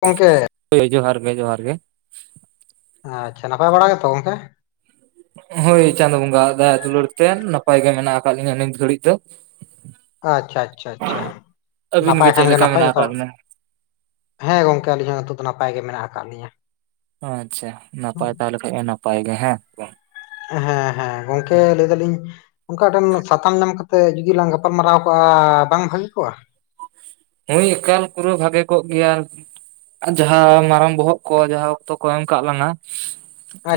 ᱜᱚᱜᱠᱮ ᱦᱳᱭ ᱡᱚᱦᱟᱨ ᱜᱮ ᱡᱚᱦᱟᱨ ᱜᱮ, ᱟᱪᱪᱷᱟ ᱱᱟᱯᱟᱭ ᱵᱟᱲᱟ ᱜᱮᱛᱚ ᱜᱚᱝᱠᱮ? ᱦᱳᱭ ᱪᱟᱸᱫ ᱵᱚᱸᱜᱟ ᱟᱜ ᱫᱟᱭᱟ ᱫᱩᱞᱟᱹᱲ ᱛᱮ ᱱᱟᱯᱟᱭ ᱜᱮ ᱢᱮᱱᱟᱜ ᱟᱠᱟᱫ ᱞᱤᱧᱟᱹ ᱱᱤᱛ ᱜᱷᱟᱹᱲᱤᱡ ᱫᱚ᱾ ᱟᱪᱪᱷᱟ ᱟᱪᱪᱷᱟ ᱟᱪᱪᱷᱟ ᱟᱹᱵᱤᱱ ᱱᱟᱯᱟᱭ ᱜᱮ ᱪᱮᱫ ᱠᱷᱟᱱᱜᱮ ᱞᱮᱠᱟ ᱱᱟᱯᱟᱭ ᱢᱮᱱᱟᱜ ᱡᱚᱛᱚ ᱟᱠᱟᱫ ᱦᱚᱲ, ᱵᱤᱱᱟ ᱦᱮᱸ ᱜᱚᱝᱠᱮ ᱟᱹᱞᱤᱧ ᱦᱚᱸ ᱱᱤᱛᱚᱜ ᱫᱚ ᱱᱟᱯᱟᱭ ᱜᱮ ᱢᱮᱱᱟᱜ ᱟᱠᱟᱫ ᱞᱤᱧᱟᱹ᱾ ᱟᱪᱪᱷᱟ ᱱᱟᱯᱟᱭ ᱛᱟᱦᱚᱞᱮ ᱞᱮᱠᱷᱟᱱ ᱱᱟᱯᱟᱭ ᱜᱮ ᱦᱮᱸ᱾ ᱦᱮᱸ ᱦᱮᱸ ᱜᱚᱝᱠᱮ ᱞᱟᱹᱭ ᱫᱟᱞᱤᱧ, ᱚᱱᱠᱟ ᱴᱷᱮᱱ ᱥᱟᱛᱟᱢ ᱧᱟᱢ ᱠᱟᱛᱮ ᱡᱩᱫᱤ ᱞᱟᱝ ᱜᱟᱯᱟᱞ ᱢᱟᱨᱟᱣ ᱠᱚᱜᱼᱟ ᱵᱟᱝ ᱵᱷᱟᱹᱜᱮ ᱠᱚᱜᱼᱟ, ᱦᱳᱭ ᱮᱠᱟᱞ ᱯᱩᱨᱟᱹ ᱵᱷᱟᱜᱮ ᱠᱚᱜ ᱜᱮᱭᱟ᱾ ᱡᱟᱦᱟᱸ ᱢᱟᱨᱟᱝ ᱵᱚᱦᱚᱜ ᱠᱚ ᱡᱟᱦᱟᱸ ᱚᱠᱛᱚ ᱠᱚ ᱮᱢ ᱠᱟᱜ ᱞᱟᱝᱟ᱾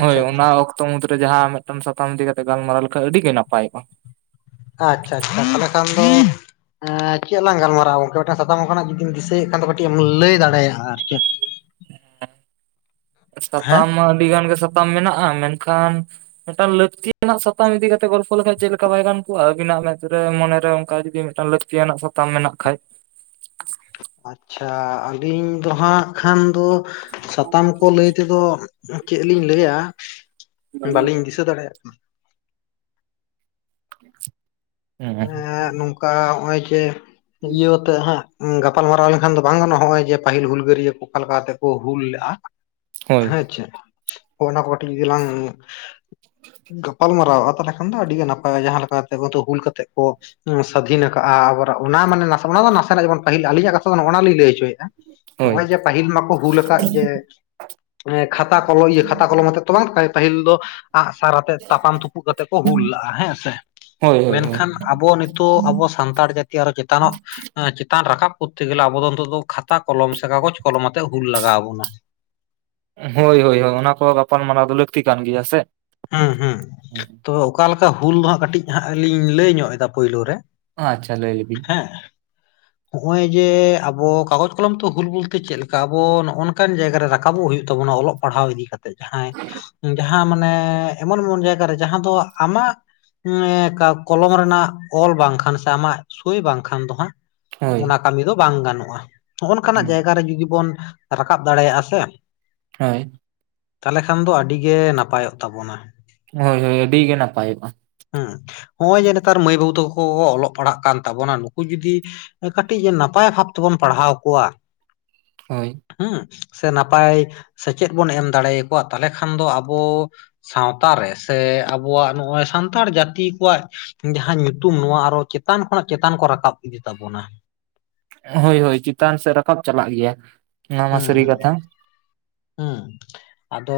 ᱦᱳᱭ ᱚᱱᱟ ᱟᱪᱪᱷᱟ ᱚᱠᱛᱚ ᱢᱩᱫᱽ ᱨᱮ ᱡᱟᱦᱟᱸ ᱢᱤᱫᱴᱟᱝ ᱥᱟᱛᱟᱢ ᱤᱫᱤ ᱠᱟᱛᱮ ᱜᱟᱞᱢᱟᱨᱟᱣ ᱞᱮᱠᱷᱟᱭ ᱟᱹᱰᱤ ᱜᱮ ᱱᱟᱯᱟᱭᱚᱜᱼᱟ᱾ ᱟᱪᱪᱷᱟ ᱟᱪᱪᱷᱟ ᱛᱟᱦᱚᱞᱮ ᱠᱷᱟᱱ ᱫᱚ ᱮ ᱪᱮᱫ ᱞᱟᱝ ᱜᱟᱞᱢᱟᱨᱟᱜᱼᱟ ᱜᱚᱝᱠᱮ ᱢᱤᱫᱴᱟᱝ ᱥᱟᱛᱟᱢ ᱚᱱᱠᱟᱱᱟᱜ ᱡᱩᱫᱤᱢ ᱫᱤᱥᱟᱹᱭᱮᱫ ᱠᱷᱟᱱ ᱫᱚ ᱠᱟᱹᱴᱤᱜ ᱮᱢ ᱞᱟᱹᱭ ᱫᱟᱲᱮᱭᱟᱜᱼᱟ ᱟᱨᱠᱤ, ᱥᱟᱛᱟᱢ ᱢᱟ ᱟᱹᱰᱤ ᱜᱟᱱ ᱜᱮ ᱥᱟᱛᱟᱢ ᱢᱮᱱᱟᱜᱼᱟ ᱢᱮᱱᱠᱷᱟᱱ, ᱢᱤᱫᱴᱟᱝ ᱞᱟᱹᱠᱛᱤ ᱨᱮᱱᱟᱜ ᱥᱟᱛᱟᱢ ᱤᱫᱤ ᱠᱟᱛᱮ ᱜᱚᱞᱯᱚ ᱞᱮᱠᱷᱟᱡ ᱪᱮᱫ ᱞᱮᱠᱟ ᱵᱟᱭ ᱜᱟᱱ ᱠᱚᱜᱼᱟ ᱟᱵᱤᱱᱟᱜ ᱢᱮᱫ ᱨᱮ ᱢᱚᱱᱮ ᱨᱮ ᱚᱱᱠᱟ ᱡᱩᱫᱤ ᱢᱤᱫᱴᱟᱝ ᱞᱟᱹᱠᱛᱤ ᱛᱤᱭᱟᱱᱟᱜ ᱥᱟᱛᱟᱢ ᱢᱮᱱᱟᱜ ᱠᱷᱟᱡ᱾ ᱟᱪᱪᱷᱟ ᱟᱹᱞᱤᱧ ᱫᱚ ᱦᱟᱸᱜ ᱠᱷᱟᱱ ᱫᱚ, ᱥᱟᱛᱟᱢ ᱠᱚ ᱞᱟᱹᱭ ᱛᱮᱫᱚ ᱪᱮᱫ ᱞᱤᱧ ᱞᱟᱹᱭᱟ ᱦᱩᱸ ᱦᱳᱭ ᱵᱟᱹᱞᱤᱧ ᱫᱤᱥᱟᱹ ᱫᱟᱲᱮᱼᱟᱜ‌ ᱠᱟᱱᱟ᱾ [inaudible] ᱦᱮᱸ ᱱᱚᱝᱠᱟ ᱦᱚᱜᱼᱚᱭ ᱡᱮᱼᱼ ᱤᱭᱟᱹᱛᱮ ᱦᱟᱸᱜ ᱜᱟᱯᱟᱞ ᱢᱟᱨᱟᱨᱟᱣ ᱞᱮᱱᱠᱷᱟᱱ ᱫᱚ ᱵᱟᱝ ᱜᱟᱱᱚᱜ ᱦᱚᱭ ᱡᱮ ᱯᱟᱹᱦᱤᱞ ᱦᱩᱞᱜᱟᱹᱨᱭᱟᱹ ᱠᱚ ᱚᱠᱟ ᱞᱮᱠᱟᱛᱮ ᱠᱚ ᱦᱩᱞ ᱞᱮᱼᱟ᱾ ᱦᱳᱭ ᱦᱮᱸ ᱪᱮᱫ ᱚᱱᱟ ᱠᱚ ᱠᱟᱴᱤᱡ ᱡᱩᱫᱤ ᱞᱟᱝᱼᱼ ᱜᱟᱯᱟᱞ ᱢᱟᱨᱟᱣᱼᱟ ᱛᱟᱦᱚᱞᱮ ᱠᱷᱟᱱ ᱫᱚ ᱟᱹᱰᱤᱜᱮ ᱱᱟᱯᱟᱭᱟ ᱡᱟᱦᱟᱸ ᱞᱮᱠᱟ ᱠᱟᱛᱮ ᱛᱚ ᱦᱩᱞ ᱠᱟᱛᱮ᱾ ᱥᱟᱹᱫᱷᱤᱱ ᱠᱟᱜᱼᱟ ᱟᱵᱚᱨ ᱚᱱᱟ ᱢᱟᱱᱮ ᱱᱚᱣᱟ ᱚᱱᱟ ᱢᱟ ᱱᱟᱥᱮᱱᱟ ᱜᱮᱵᱚ ᱯᱟᱹᱦᱤᱞ ᱟᱹᱞᱤᱧᱟᱜ ᱠᱟᱛᱷᱟ ᱚᱱᱟ ᱞᱤᱧ ᱞᱟᱹᱭ ᱦᱚᱪᱚᱭᱮᱫᱼᱟ᱾ ᱦᱳᱭ ᱱᱚᱜᱼᱚᱭ ᱡᱮ ᱯᱟᱹᱦᱤᱞ ᱢᱟᱠᱚ ᱦᱩᱞ ᱟᱠᱟᱫ ᱡᱮ᱾ ᱮ ᱠᱷᱟᱛᱟ ᱠᱚᱞᱚᱢ ᱤᱭᱟᱹ ᱠᱷᱟᱛᱟ ᱠᱚᱞᱚᱢ ᱟᱛᱮᱜ ᱫᱚ ᱵᱟᱝ ᱯᱟᱹᱦᱤᱞ ᱫᱚᱼᱼ ᱟᱜ ᱥᱟᱨ ᱟᱛᱮᱜ ᱛᱟᱯᱟᱢ ᱛᱩᱯᱩᱜ ᱠᱟᱛᱮᱜ ᱠᱚ ᱦᱩᱞ ᱞᱟᱜᱼᱟ ᱦᱮᱸ ᱥᱮ᱾ ᱦᱳᱭ ᱦᱳᱭ ᱦᱳᱭ᱾ ᱢᱮᱱᱠᱷᱟᱱ ᱟᱵᱚ ᱱᱤᱛᱚᱜ ᱟᱵᱚ ᱥᱟᱱᱛᱟᱲ ᱡᱟᱛᱤ ᱟᱨᱚ ᱪᱮᱛᱟᱱᱚᱜᱼᱼ ᱪᱮᱛᱟᱱ ᱨᱟᱠᱟᱵ ᱠᱚᱨᱛᱮ ᱜᱮᱞᱮ ᱟᱵᱚ ᱫᱚ ᱱᱤᱛᱚᱜ ᱫᱚ ᱠᱷᱟᱛᱟ ᱠᱚᱞᱚᱢ ᱥᱮ ᱠᱟᱜᱚᱡᱽ ᱠᱚᱞᱚᱢ ᱟᱛᱮᱜ ᱦᱩᱞ ᱞᱟᱜᱟᱣ ᱟᱵᱚᱱᱟᱼᱼ ᱦᱳᱭ ᱦᱳᱭ ᱦᱳᱭ ᱚᱱᱟ ᱠᱚ ᱜᱟᱯᱟᱞᱢᱟᱨᱟᱣ ᱫᱚ ᱞᱟᱹᱠᱛᱤ ᱠᱟᱱ ᱜᱮᱭᱟ ᱥᱮ᱾ ᱦᱩᱸ ᱦᱩᱸ ᱛᱚ ᱚᱠᱟᱞᱮᱠᱟ ᱦᱩᱞ ᱫᱚ ᱦᱟᱸᱜ ᱠᱟᱹᱴᱤᱡ ᱦᱟᱸᱜ ᱞᱤᱧ ᱞᱟᱹᱭ ᱧᱚᱜ ᱮᱫᱟ ᱯᱳᱭᱞᱳ ᱨᱮᱼᱼ ᱟᱪᱪᱷᱟ ᱞᱟᱹᱭ ᱞᱮᱹᱭᱞᱮᱵᱤᱱ ᱦᱮᱸ ᱱᱚᱜᱼᱚᱭ ᱡᱮ ᱟᱵᱚ ᱠᱟᱜᱚᱡᱽ ᱠᱚᱞᱚᱢ ᱛᱚ ᱦᱩᱞ ᱵᱩᱞᱛᱮ ᱪᱮᱫᱠᱟ ᱟᱵᱚ ᱱᱚᱜ ᱱᱚᱝᱠᱟᱱ ᱡᱟᱭᱜᱟ ᱨᱟᱠᱟᱵᱼᱼ ᱨᱟᱠᱟᱵᱚᱜ ᱦᱩᱭᱩᱜ ᱛᱟᱵᱚᱱᱟ ᱚᱞᱚᱜ ᱯᱟᱲᱦᱟᱣ ᱤᱫᱤ ᱠᱟᱛᱮᱜ ᱡᱟᱦᱟᱸᱭ ᱡᱟᱦᱟᱸ ᱢᱟᱱᱮᱼᱼ ᱮᱢᱚᱱ ᱮᱢᱚᱱ ᱡᱟᱭᱜᱟᱨᱮ ᱡᱟᱦᱟᱸ ᱫᱚ ᱟᱢᱟᱜ, ᱠᱟ ᱠᱚᱞᱚᱢ ᱨᱮᱱᱟᱜ ᱚᱞ ᱵᱟᱝᱠᱷᱟᱱ ᱥᱮ ᱟᱢᱟᱜ ᱥᱳᱭ ᱵᱟᱝᱠᱷᱟᱱ ᱫᱚ ᱦᱟᱸᱜᱼᱼ ᱦᱳᱭ ᱚᱱᱟ ᱠᱟᱹᱢᱤ ᱫᱚ ᱵᱟᱝ ᱜᱟᱱᱚᱜᱼᱟ ᱱᱚᱜᱼᱱᱚᱝᱠᱟᱱᱟᱜ ᱡᱟᱭᱜᱟ ᱨᱮ ᱡᱩᱫᱤ ᱵᱚᱱ ᱨᱟᱠᱟᱵ ᱫᱟᱲᱮᱭᱟᱜᱼᱟ ᱥᱮ, ᱦᱳᱭ᱾ ᱛᱟᱦᱮᱞᱮ ᱠᱷᱟᱱ ᱫᱚ ᱟᱹᱰᱤᱜᱮ ᱱᱟᱯᱟᱭᱼᱚᱜ ᱛᱟᱵᱚᱱᱟ᱾ ᱦᱳᱭ ᱦᱳᱭ ᱟᱹᱰᱤ ᱜᱮ ᱱᱟᱯᱟᱭᱚᱜᱼᱟ᱾ ᱦᱩᱸ ᱦᱚᱸᱜᱼᱚᱭ ᱡᱮ ᱱᱮᱛᱟᱨ ᱢᱟᱹᱭ ᱵᱟᱹᱵᱩ ᱛᱟᱠᱚ ᱠᱚ ᱚᱞᱚᱜ ᱯᱟᱲᱦᱟᱜ ᱠᱟᱱ ᱛᱟᱵᱚᱱᱟ ᱱᱩᱠᱩ ᱡᱩᱫᱤᱼᱼ ᱠᱟᱹᱴᱤᱡ ᱱᱟᱯᱟᱭ ᱵᱷᱟᱵ ᱛᱮᱵᱚᱱ ᱯᱟᱲᱦᱟᱣ ᱠᱚᱣᱟ, ᱦᱳᱭ᱾ ᱦᱩᱸ ᱥᱮ ᱱᱟᱯᱟᱭ ᱥᱮᱪᱮᱫ ᱵᱚᱱ ᱮᱢ ᱫᱟᱲᱮ ᱟᱠᱚᱣᱟ ᱛᱟᱦᱮᱞᱮ ᱠᱷᱟᱱ ᱫᱚ ᱟᱵᱚᱼᱼ ᱥᱟᱶᱛᱟ ᱨᱮ ᱥᱮ ᱟᱵᱚᱣᱟᱜ ᱱᱚᱜᱼᱚᱭ ᱥᱟᱱ ᱛᱟᱲ ᱡᱟᱛᱤ ᱠᱚᱣᱟᱜ ᱡᱟᱦᱟᱸ ᱧᱩᱛᱩᱢ ᱱᱚᱣᱟ ᱟᱨᱚ ᱪᱮᱛᱟᱱ ᱠᱷᱚᱱᱟᱜ ᱪᱮᱛᱟᱱ ᱠᱚ ᱨᱟᱠᱟᱵ ᱤᱫᱤ ᱛᱟᱵᱚᱱᱟ᱾ ᱦᱳᱭ ᱦᱳᱭ ᱪᱮᱛᱟᱱ ᱥᱮᱫ ᱨᱟᱠᱟᱵ ᱪᱟᱞᱟᱜ ᱜᱮᱭᱟ ᱚᱱᱟ ᱢᱟ ᱦᱩᱸ ᱥᱟᱹᱨᱤ ᱦᱩᱸ ᱠᱟᱛᱷᱟ᱾ ᱦᱩᱸ ᱟᱫᱚ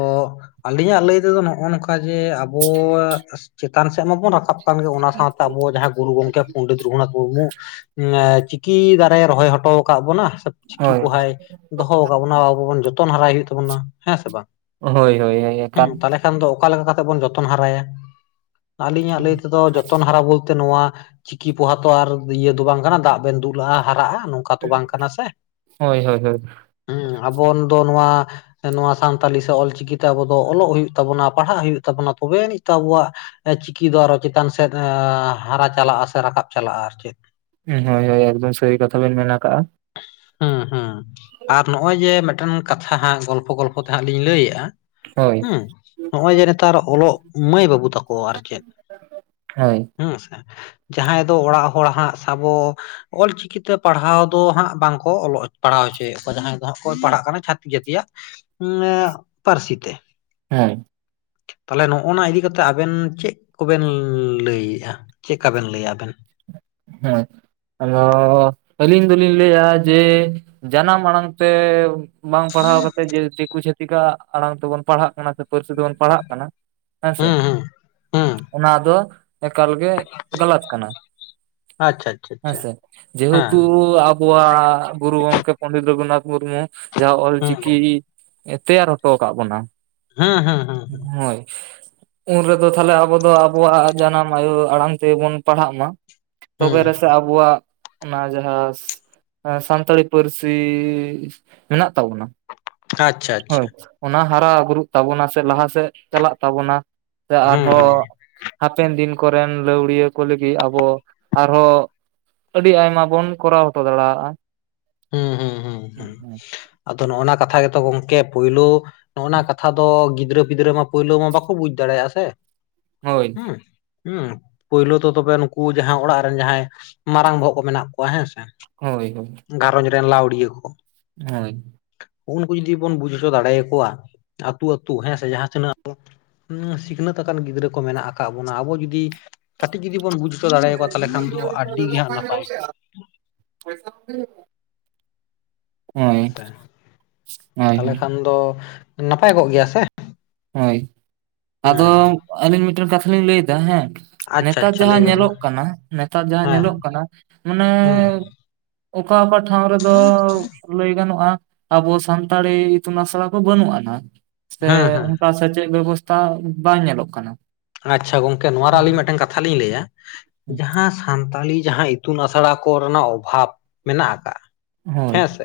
ᱟᱹᱞᱤᱧᱼᱟᱜ ᱞᱟᱹᱭ ᱛᱮᱫᱚ ᱱᱚᱜᱼᱚ ᱱᱚᱝᱠᱟ ᱡᱮ ᱟᱵᱚᱣᱟᱜ ᱼᱼ ᱪᱮᱛᱟᱱ ᱥᱮᱫ ᱢᱟᱵᱚᱱ ᱨᱟᱠᱟᱵ ᱠᱟᱱ ᱜᱮ ᱚᱱᱟ ᱥᱟᱶᱛᱮ ᱟᱵᱚᱣᱟᱜ ᱡᱟᱦᱟᱸᱭ ᱜᱩᱨᱩ ᱜᱚᱝᱠᱮᱼᱼ ᱯᱚᱱᱰᱤᱛ ᱨᱚᱜᱷᱩᱱᱟᱛᱷ ᱢᱩᱨᱢᱩ ᱪᱤᱠᱤ ᱫᱟᱨᱮ ᱨᱚᱦᱚᱭ ᱦᱚᱴᱚ ᱟᱠᱟᱫ ᱵᱚᱱᱟ, ᱪᱤᱠᱤ ᱦᱳᱭ ᱯᱚᱦᱟᱭ ᱫᱚᱦᱚ ᱟᱠᱟᱫ ᱵᱚᱱᱟ ᱟᱵᱚ ᱵᱚᱱ ᱡᱚᱛᱚᱱ ᱦᱟᱨᱟᱭ ᱦᱩᱭᱩᱜ ᱛᱟᱵᱚᱱᱟ ᱦᱮᱸ ᱥᱮ ᱵᱟᱝ ᱦᱳᱭ ᱦᱳᱭ ᱦᱳᱭ ᱦᱮᱸ ᱮᱠᱟᱞ᱾ ᱛᱟᱦᱚᱞᱮ ᱠᱷᱟᱱ ᱫᱚ ᱚᱠᱟ ᱞᱮᱠᱟ ᱠᱟᱛᱮ ᱵᱚᱱ ᱡᱚᱛᱚᱱ ᱦᱟᱨᱟᱭᱟ᱾ ᱟᱹᱞᱤᱧᱟᱜ ᱞᱟᱹᱭ ᱛᱮᱫᱚ ᱡᱚᱛᱚᱱ ᱦᱟᱨᱟ ᱵᱚᱞᱛᱮ ᱱᱚᱣᱟᱼᱼ ᱪᱤᱠᱤ ᱯᱚᱦᱟ ᱛᱚ ᱟᱨ ᱤᱭᱟᱹ ᱫᱚ ᱵᱟᱝ ᱠᱟᱱᱟ ᱫᱟᱜ ᱵᱮᱱ ᱫᱩᱞᱟᱜᱼᱟ ᱦᱟᱨᱟᱜᱼᱟ᱾ ᱚᱱᱠᱟ ᱛᱚ ᱵᱟᱝ ᱠᱟᱱᱟ ᱥᱮ ᱦᱳᱭ ᱦᱳᱭ ᱦᱳᱭ ᱦᱩᱸ ᱟᱵᱚᱱ ᱫᱚ ᱱᱚᱣᱟᱼᱼ ᱱᱚᱣᱟ ᱥᱟᱱᱛᱟᱞᱤ ᱥᱮ ᱚᱞᱪᱤᱠᱤ ᱛᱮ ᱟᱵᱚ ᱫᱚ ᱚᱞᱚᱜ ᱦᱩᱭᱩᱜ ᱛᱟᱵᱚᱱᱟ ᱯᱟᱲᱦᱟᱜ ᱦᱩᱭᱩᱜ ᱛᱟᱵᱚᱱᱟ ᱛᱚᱵᱮ ᱟᱱᱤᱡ ᱛᱚ ᱟᱵᱚᱣᱟᱜᱼᱼ ᱪᱤᱠᱤ ᱫᱚ ᱟᱨᱚ ᱪᱮᱛᱟᱱ ᱥᱮᱫ ᱦᱟᱨᱟ ᱪᱟᱞᱟᱜᱼᱟ ᱥᱮ ᱨᱟᱠᱟᱵ ᱪᱟᱞᱟᱜᱼᱟ ᱟᱨ ᱪᱮᱫ, ᱦᱩᱸ ᱦᱳᱭ ᱦᱳᱭ ᱮᱠᱫᱚᱢ ᱥᱟᱹᱨᱤ ᱠᱟᱛᱷᱟ ᱵᱮᱱ ᱢᱮᱱ ᱟᱠᱟᱜᱼᱟ᱾ ᱦᱩᱸ ᱦᱩᱸ ᱟᱨ ᱱᱚᱜᱼᱚᱭ ᱡᱮ ᱢᱤᱫᱴᱟᱝ ᱠᱟᱛᱷᱟ ᱦᱟᱸᱜ ᱜᱚᱞᱼᱼ ᱜᱚᱞᱯᱷᱚ ᱛᱮ ᱦᱟᱸᱜ ᱞᱤᱧ ᱞᱟᱹᱭᱮᱫᱼᱟ ᱦᱳᱭ ᱦᱩᱸ ᱱᱚᱜ ᱚᱭ ᱡᱮ ᱱᱮᱛᱟᱨ ᱚᱞᱚᱜ ᱢᱟᱹᱭ ᱵᱟᱹᱵᱩ ᱛᱟᱠᱚ, ᱠᱚ ᱟᱨ ᱪᱮᱫ ᱦᱳᱭ ᱦᱩᱸ ᱥᱮ ᱡᱟᱦᱟᱸᱭ ᱫᱚ ᱚᱲᱟᱜ ᱦᱚᱲ ᱦᱟᱸᱜ ᱥᱟᱵᱚ, ᱚᱞ ᱪᱤᱠᱤ ᱛᱮ ᱯᱟᱲᱦᱟᱣ ᱫᱚ ᱦᱟᱸᱜ ᱵᱟᱝ ᱠᱚ ᱚᱞᱚᱜ ᱯᱟᱲᱦᱟᱣ ᱦᱚᱪᱚᱭᱮᱫ ᱠᱚᱣᱟ ᱡᱟᱦᱟᱸᱭ ᱡᱟᱦᱟ ᱠᱳ ᱯᱟᱲᱦᱟᱜ ᱠᱟᱱᱟ ᱪᱷᱟᱹᱛᱤᱜ ᱡᱟ. ᱛᱤ ᱟᱜ ᱯᱟᱹᱨᱥᱤ ᱛᱮ ᱦᱳᱭ ᱛᱟᱦᱚᱞᱮ ᱱᱚᱜᱼᱚ ᱱᱟ ᱤᱫᱤ ᱠᱟᱛᱮ ᱟᱵᱮᱱ ᱪᱮᱫ ᱪᱮᱫ ᱠᱚᱵᱮᱱ ᱞᱟᱹᱭ ᱮᱜᱼᱟ, ᱪᱮᱫᱠᱟ ᱵᱮᱱ ᱞᱟᱹᱭᱟ ᱟᱵᱮᱱ ᱦᱮᱸ ᱾ ᱟᱫᱚ ᱟᱹᱞᱤᱧ ᱫᱚᱞᱤᱧ ᱞᱟᱹᱭᱼᱟ ᱡᱮ ᱡᱟᱱᱟᱢ ᱟᱲᱟᱝ ᱛᱮ ᱵᱟᱝ ᱯᱟᱲᱦᱟᱣ ᱠᱟᱛᱮᱫ, ᱫᱤᱠᱩ ᱪᱷᱟᱹᱛᱤᱜ ᱟᱜ ᱟᱲᱟᱝ ᱛᱮᱵᱚᱱ ᱯᱟᱲᱦᱟᱜ ᱠᱟᱱᱟ ᱥᱮ ᱯᱟᱹᱨᱥᱤ ᱛᱮᱵᱚᱱ ᱯᱟᱲᱦᱟᱜ ᱠᱟᱱᱟ ᱾ ᱦᱮᱸ ᱥᱮ ᱦᱩᱸ ᱦᱩᱸ ᱦᱩᱸ ᱚᱱᱟ ᱫᱚ ᱮᱠᱟᱞ ᱜᱮ ᱜᱟᱞᱟᱛ ᱠᱟᱱᱟ ᱾ ᱟᱪᱪᱷᱟ ᱾ ᱦᱮᱸ ᱥᱮ, ᱡᱮᱦᱮᱛᱩ ᱟᱵᱚᱣᱟᱜ ᱜᱩᱨᱩ ᱜᱚᱢᱠᱮ ᱯᱚᱱᱰᱤᱛ ᱨᱚᱜᱷᱩᱱᱟᱛᱷ ᱢᱩᱨᱢᱩ ᱡᱟᱦᱟᱸ ᱦᱮᱸ ᱚᱞᱪᱤᱠᱤ ᱛᱮᱭᱟᱨ ᱦᱚᱴᱚ ᱟᱠᱟᱫ ᱵᱚᱱᱟ ᱦᱩᱸ ᱦᱩᱸ ᱦᱩᱸ ᱦᱩᱸ ᱾ ᱦᱳᱭ ᱾ ᱩᱱ ᱨᱮᱫᱚ ᱛᱟᱦᱚᱞᱮ ᱟᱵᱚ ᱫᱚ ᱟᱵᱚᱣᱟᱜ ᱡᱟᱱᱟᱢ ᱟᱭᱩ ᱟᱲᱟᱝ ᱛᱮᱵᱚᱱ ᱯᱟᱲᱦᱟᱜ ᱢᱟ ᱾ ᱦᱩᱸ ᱛᱚᱵᱮ ᱨᱮ ᱥᱮ ᱟᱵᱩᱣᱟᱜ ᱚᱱᱟ ᱡᱟᱦᱟᱸ ᱥᱟᱱᱛᱟᱲᱤ ᱯᱟᱹᱨᱥᱤ ᱢᱮᱱᱟᱜ ᱛᱟᱵᱚᱱᱟ ᱟᱪᱪᱷᱟ ᱾ ᱟᱪᱪᱷᱟ ᱦᱳᱭ ᱚᱱᱟ ᱦᱟᱨᱟ ᱵᱩᱨᱩᱜ ᱛᱟᱵᱚᱱᱟ ᱥᱮ ᱞᱟᱦᱟ ᱥᱮᱫ ᱪᱟᱞᱟᱜ ᱛᱟᱵᱚᱱᱟ ᱾ ᱥᱮ ᱦᱩᱸ ᱟᱨᱦᱚᱸ ᱦᱩᱸ ᱦᱟᱯᱮᱱ ᱫᱤᱱ ᱠᱚᱨᱮᱱ ᱞᱟᱹᱣᱲᱤᱭᱟᱹ ᱠᱚ ᱞᱟᱹᱜᱤᱫ ᱟᱵᱚ ᱟᱨᱦᱚᱸ ᱟᱹᱰᱤ ᱟᱭᱢᱟ ᱵᱚᱱ ᱠᱚᱨᱟᱣ ᱦᱚᱴᱚ ᱫᱟᱲᱮᱭᱟᱜᱼᱟ ᱾ ᱦᱩᱸ ᱦᱩᱸ ᱦᱩᱸ ᱦᱩᱸ [inaudible] ᱟᱫᱚ ᱱᱚᱜ ᱱᱟ ᱱᱚᱶᱟ ᱠᱟᱛᱷᱟ ᱜᱮᱛᱚ ᱜᱚᱝᱠᱮ, ᱯᱩᱭᱞᱳ ᱱᱚᱜ ᱱᱟ ᱱᱚᱶᱟ ᱠᱟᱛᱷᱟ ᱫᱚ ᱜᱤᱫᱽᱨᱟᱹ ᱜᱤᱫᱽᱨᱟᱹ ᱢᱟ ᱯᱳᱭᱞᱳ ᱢᱟ ᱵᱟᱠᱚ ᱵᱩᱡᱽ ᱫᱟᱲᱮᱭᱟᱜᱼᱟ ᱥᱮ ᱦᱳᱭ ᱦᱮᱸ ᱾ ᱦᱮᱸ ᱯᱳᱭᱞᱳ ᱛᱚᱵᱮ ᱱᱩᱠᱩ ᱡᱟᱦᱟᱸ ᱚᱲᱟᱜ ᱨᱮᱱ ᱡᱟᱦᱟᱸᱭ ᱢᱟᱨᱟᱝ ᱵᱚᱦᱚᱜ ᱠᱚ ᱢᱮᱱᱟᱜ ᱠᱚᱣᱟ ᱦᱮᱸ ᱥᱮ ᱾ ᱦᱳᱭ ᱦᱳᱭ ᱾ ᱜᱷᱟᱨᱚᱧᱡᱽ ᱨᱮᱱ ᱞᱟᱹᱣᱲᱤᱭᱟᱹ ᱠᱚ ᱾ ᱦᱳᱭ ᱾ ᱩᱱᱠᱩ ᱡᱩᱫᱤ ᱵᱚᱱ ᱵᱩᱡᱷᱟᱹᱣ ᱫᱟᱲᱮᱭ ᱟᱠᱚᱣᱟ ᱟᱹᱛᱩ, ᱟᱹᱛᱩ ᱦᱮᱸ ᱥᱮ ᱡᱟᱦᱟᱸ ᱛᱤᱱᱟᱹᱜ ᱟᱵᱚ ᱥᱤᱠᱷᱱᱟᱹᱛ ᱟᱠᱟᱱ ᱜᱤᱫᱽᱨᱟᱹ ᱠᱚ ᱢᱮᱱᱟᱜ ᱟᱠᱟᱫ ᱵᱚᱱᱟ, ᱟᱵᱚ ᱡᱩᱫᱤ ᱠᱟᱹᱴᱤᱡ ᱡᱩᱫᱤ ᱵᱚᱱ ᱵᱩᱡ ᱛᱚ ᱫᱮᱲᱮ ᱟᱠᱚᱣᱟ ᱛᱟᱦᱚᱞᱮ ᱠᱷᱟᱱ ᱫᱚ ᱟᱹᱰᱤ ᱜᱮ ᱦᱟᱸᱜ ᱱᱟᱯᱟᱭ ᱯᱳᱭᱥᱟᱢ ᱤᱫᱤ ᱠᱟᱜ-ᱟ? ᱦᱮᱸ ᱥᱮ ᱦᱳᱭ ᱛᱟᱦᱚᱞᱮ ᱠᱷᱟᱱ ᱫᱚ ᱱᱟᱯᱟᱭ ᱠᱚᱜ ᱜᱮᱭᱟ ᱥᱮ ᱾ ᱦᱳᱭ ᱟᱫᱚ ᱟᱹᱞᱤᱧ ᱢᱤᱫᱴᱮᱱ ᱠᱟᱛᱷᱟ ᱞᱤᱧ ᱞᱟᱹᱭ ᱫᱟ ᱦᱮᱸ ᱟᱪᱪᱷᱟ ᱱᱮᱛᱟᱨ ᱟᱪᱪᱷᱟ ᱞᱟᱹᱭ ᱡᱟᱦᱟᱸ ᱵᱮᱱ ᱢᱟ ᱧᱮᱞᱚᱜ ᱠᱟᱱᱟ, ᱱᱮᱛᱟᱨ ᱡᱟᱦᱟᱸ ᱦᱮᱸ ᱧᱮᱞᱚᱜ ᱠᱟᱱᱟ ᱢᱟᱱᱮ ᱦᱮᱸ ᱚᱠᱟ ᱚᱠᱟ ᱴᱷᱟᱶ ᱨᱮᱫᱚ ᱞᱟᱹᱭ ᱜᱟᱱᱚᱜᱼᱟ, ᱟᱵᱚ ᱥᱟᱱᱛᱟᱲᱤ ᱤᱛᱩᱱ ᱟᱥᱲᱟ ᱠᱚ ᱵᱟᱹᱱᱩᱜ ᱟᱱᱟ ᱥᱮ ᱦᱮᱸ ᱦᱮᱸ ᱥᱮᱪᱮᱫ ᱵᱮᱵᱚᱥᱛᱷᱟ ᱵᱟᱝ ᱧᱮᱞᱚᱜ ᱠᱟᱱᱟ ᱾ ᱟᱪᱪᱷᱟ ᱜᱚᱝᱠᱮ ᱱᱚᱣᱟ ᱨᱮ ᱟᱹᱞᱤᱧ ᱢᱤᱫᱴᱮᱱ ᱠᱟᱛᱷᱟ ᱞᱤᱧ ᱞᱟᱹᱭᱟ ᱡᱟᱦᱟᱸ ᱥᱟᱱᱛᱟᱞᱤ ᱡᱟᱦᱟᱸ ᱤᱛᱩᱱ ᱟᱥᱲᱟ ᱠᱚ ᱨᱮᱱᱟᱜ ᱚᱵᱷᱟᱵᱽ ᱢᱮᱱᱟᱜ ᱟᱠᱟᱫᱼᱟ ᱦᱳᱭ ᱦᱮᱸ ᱥᱮ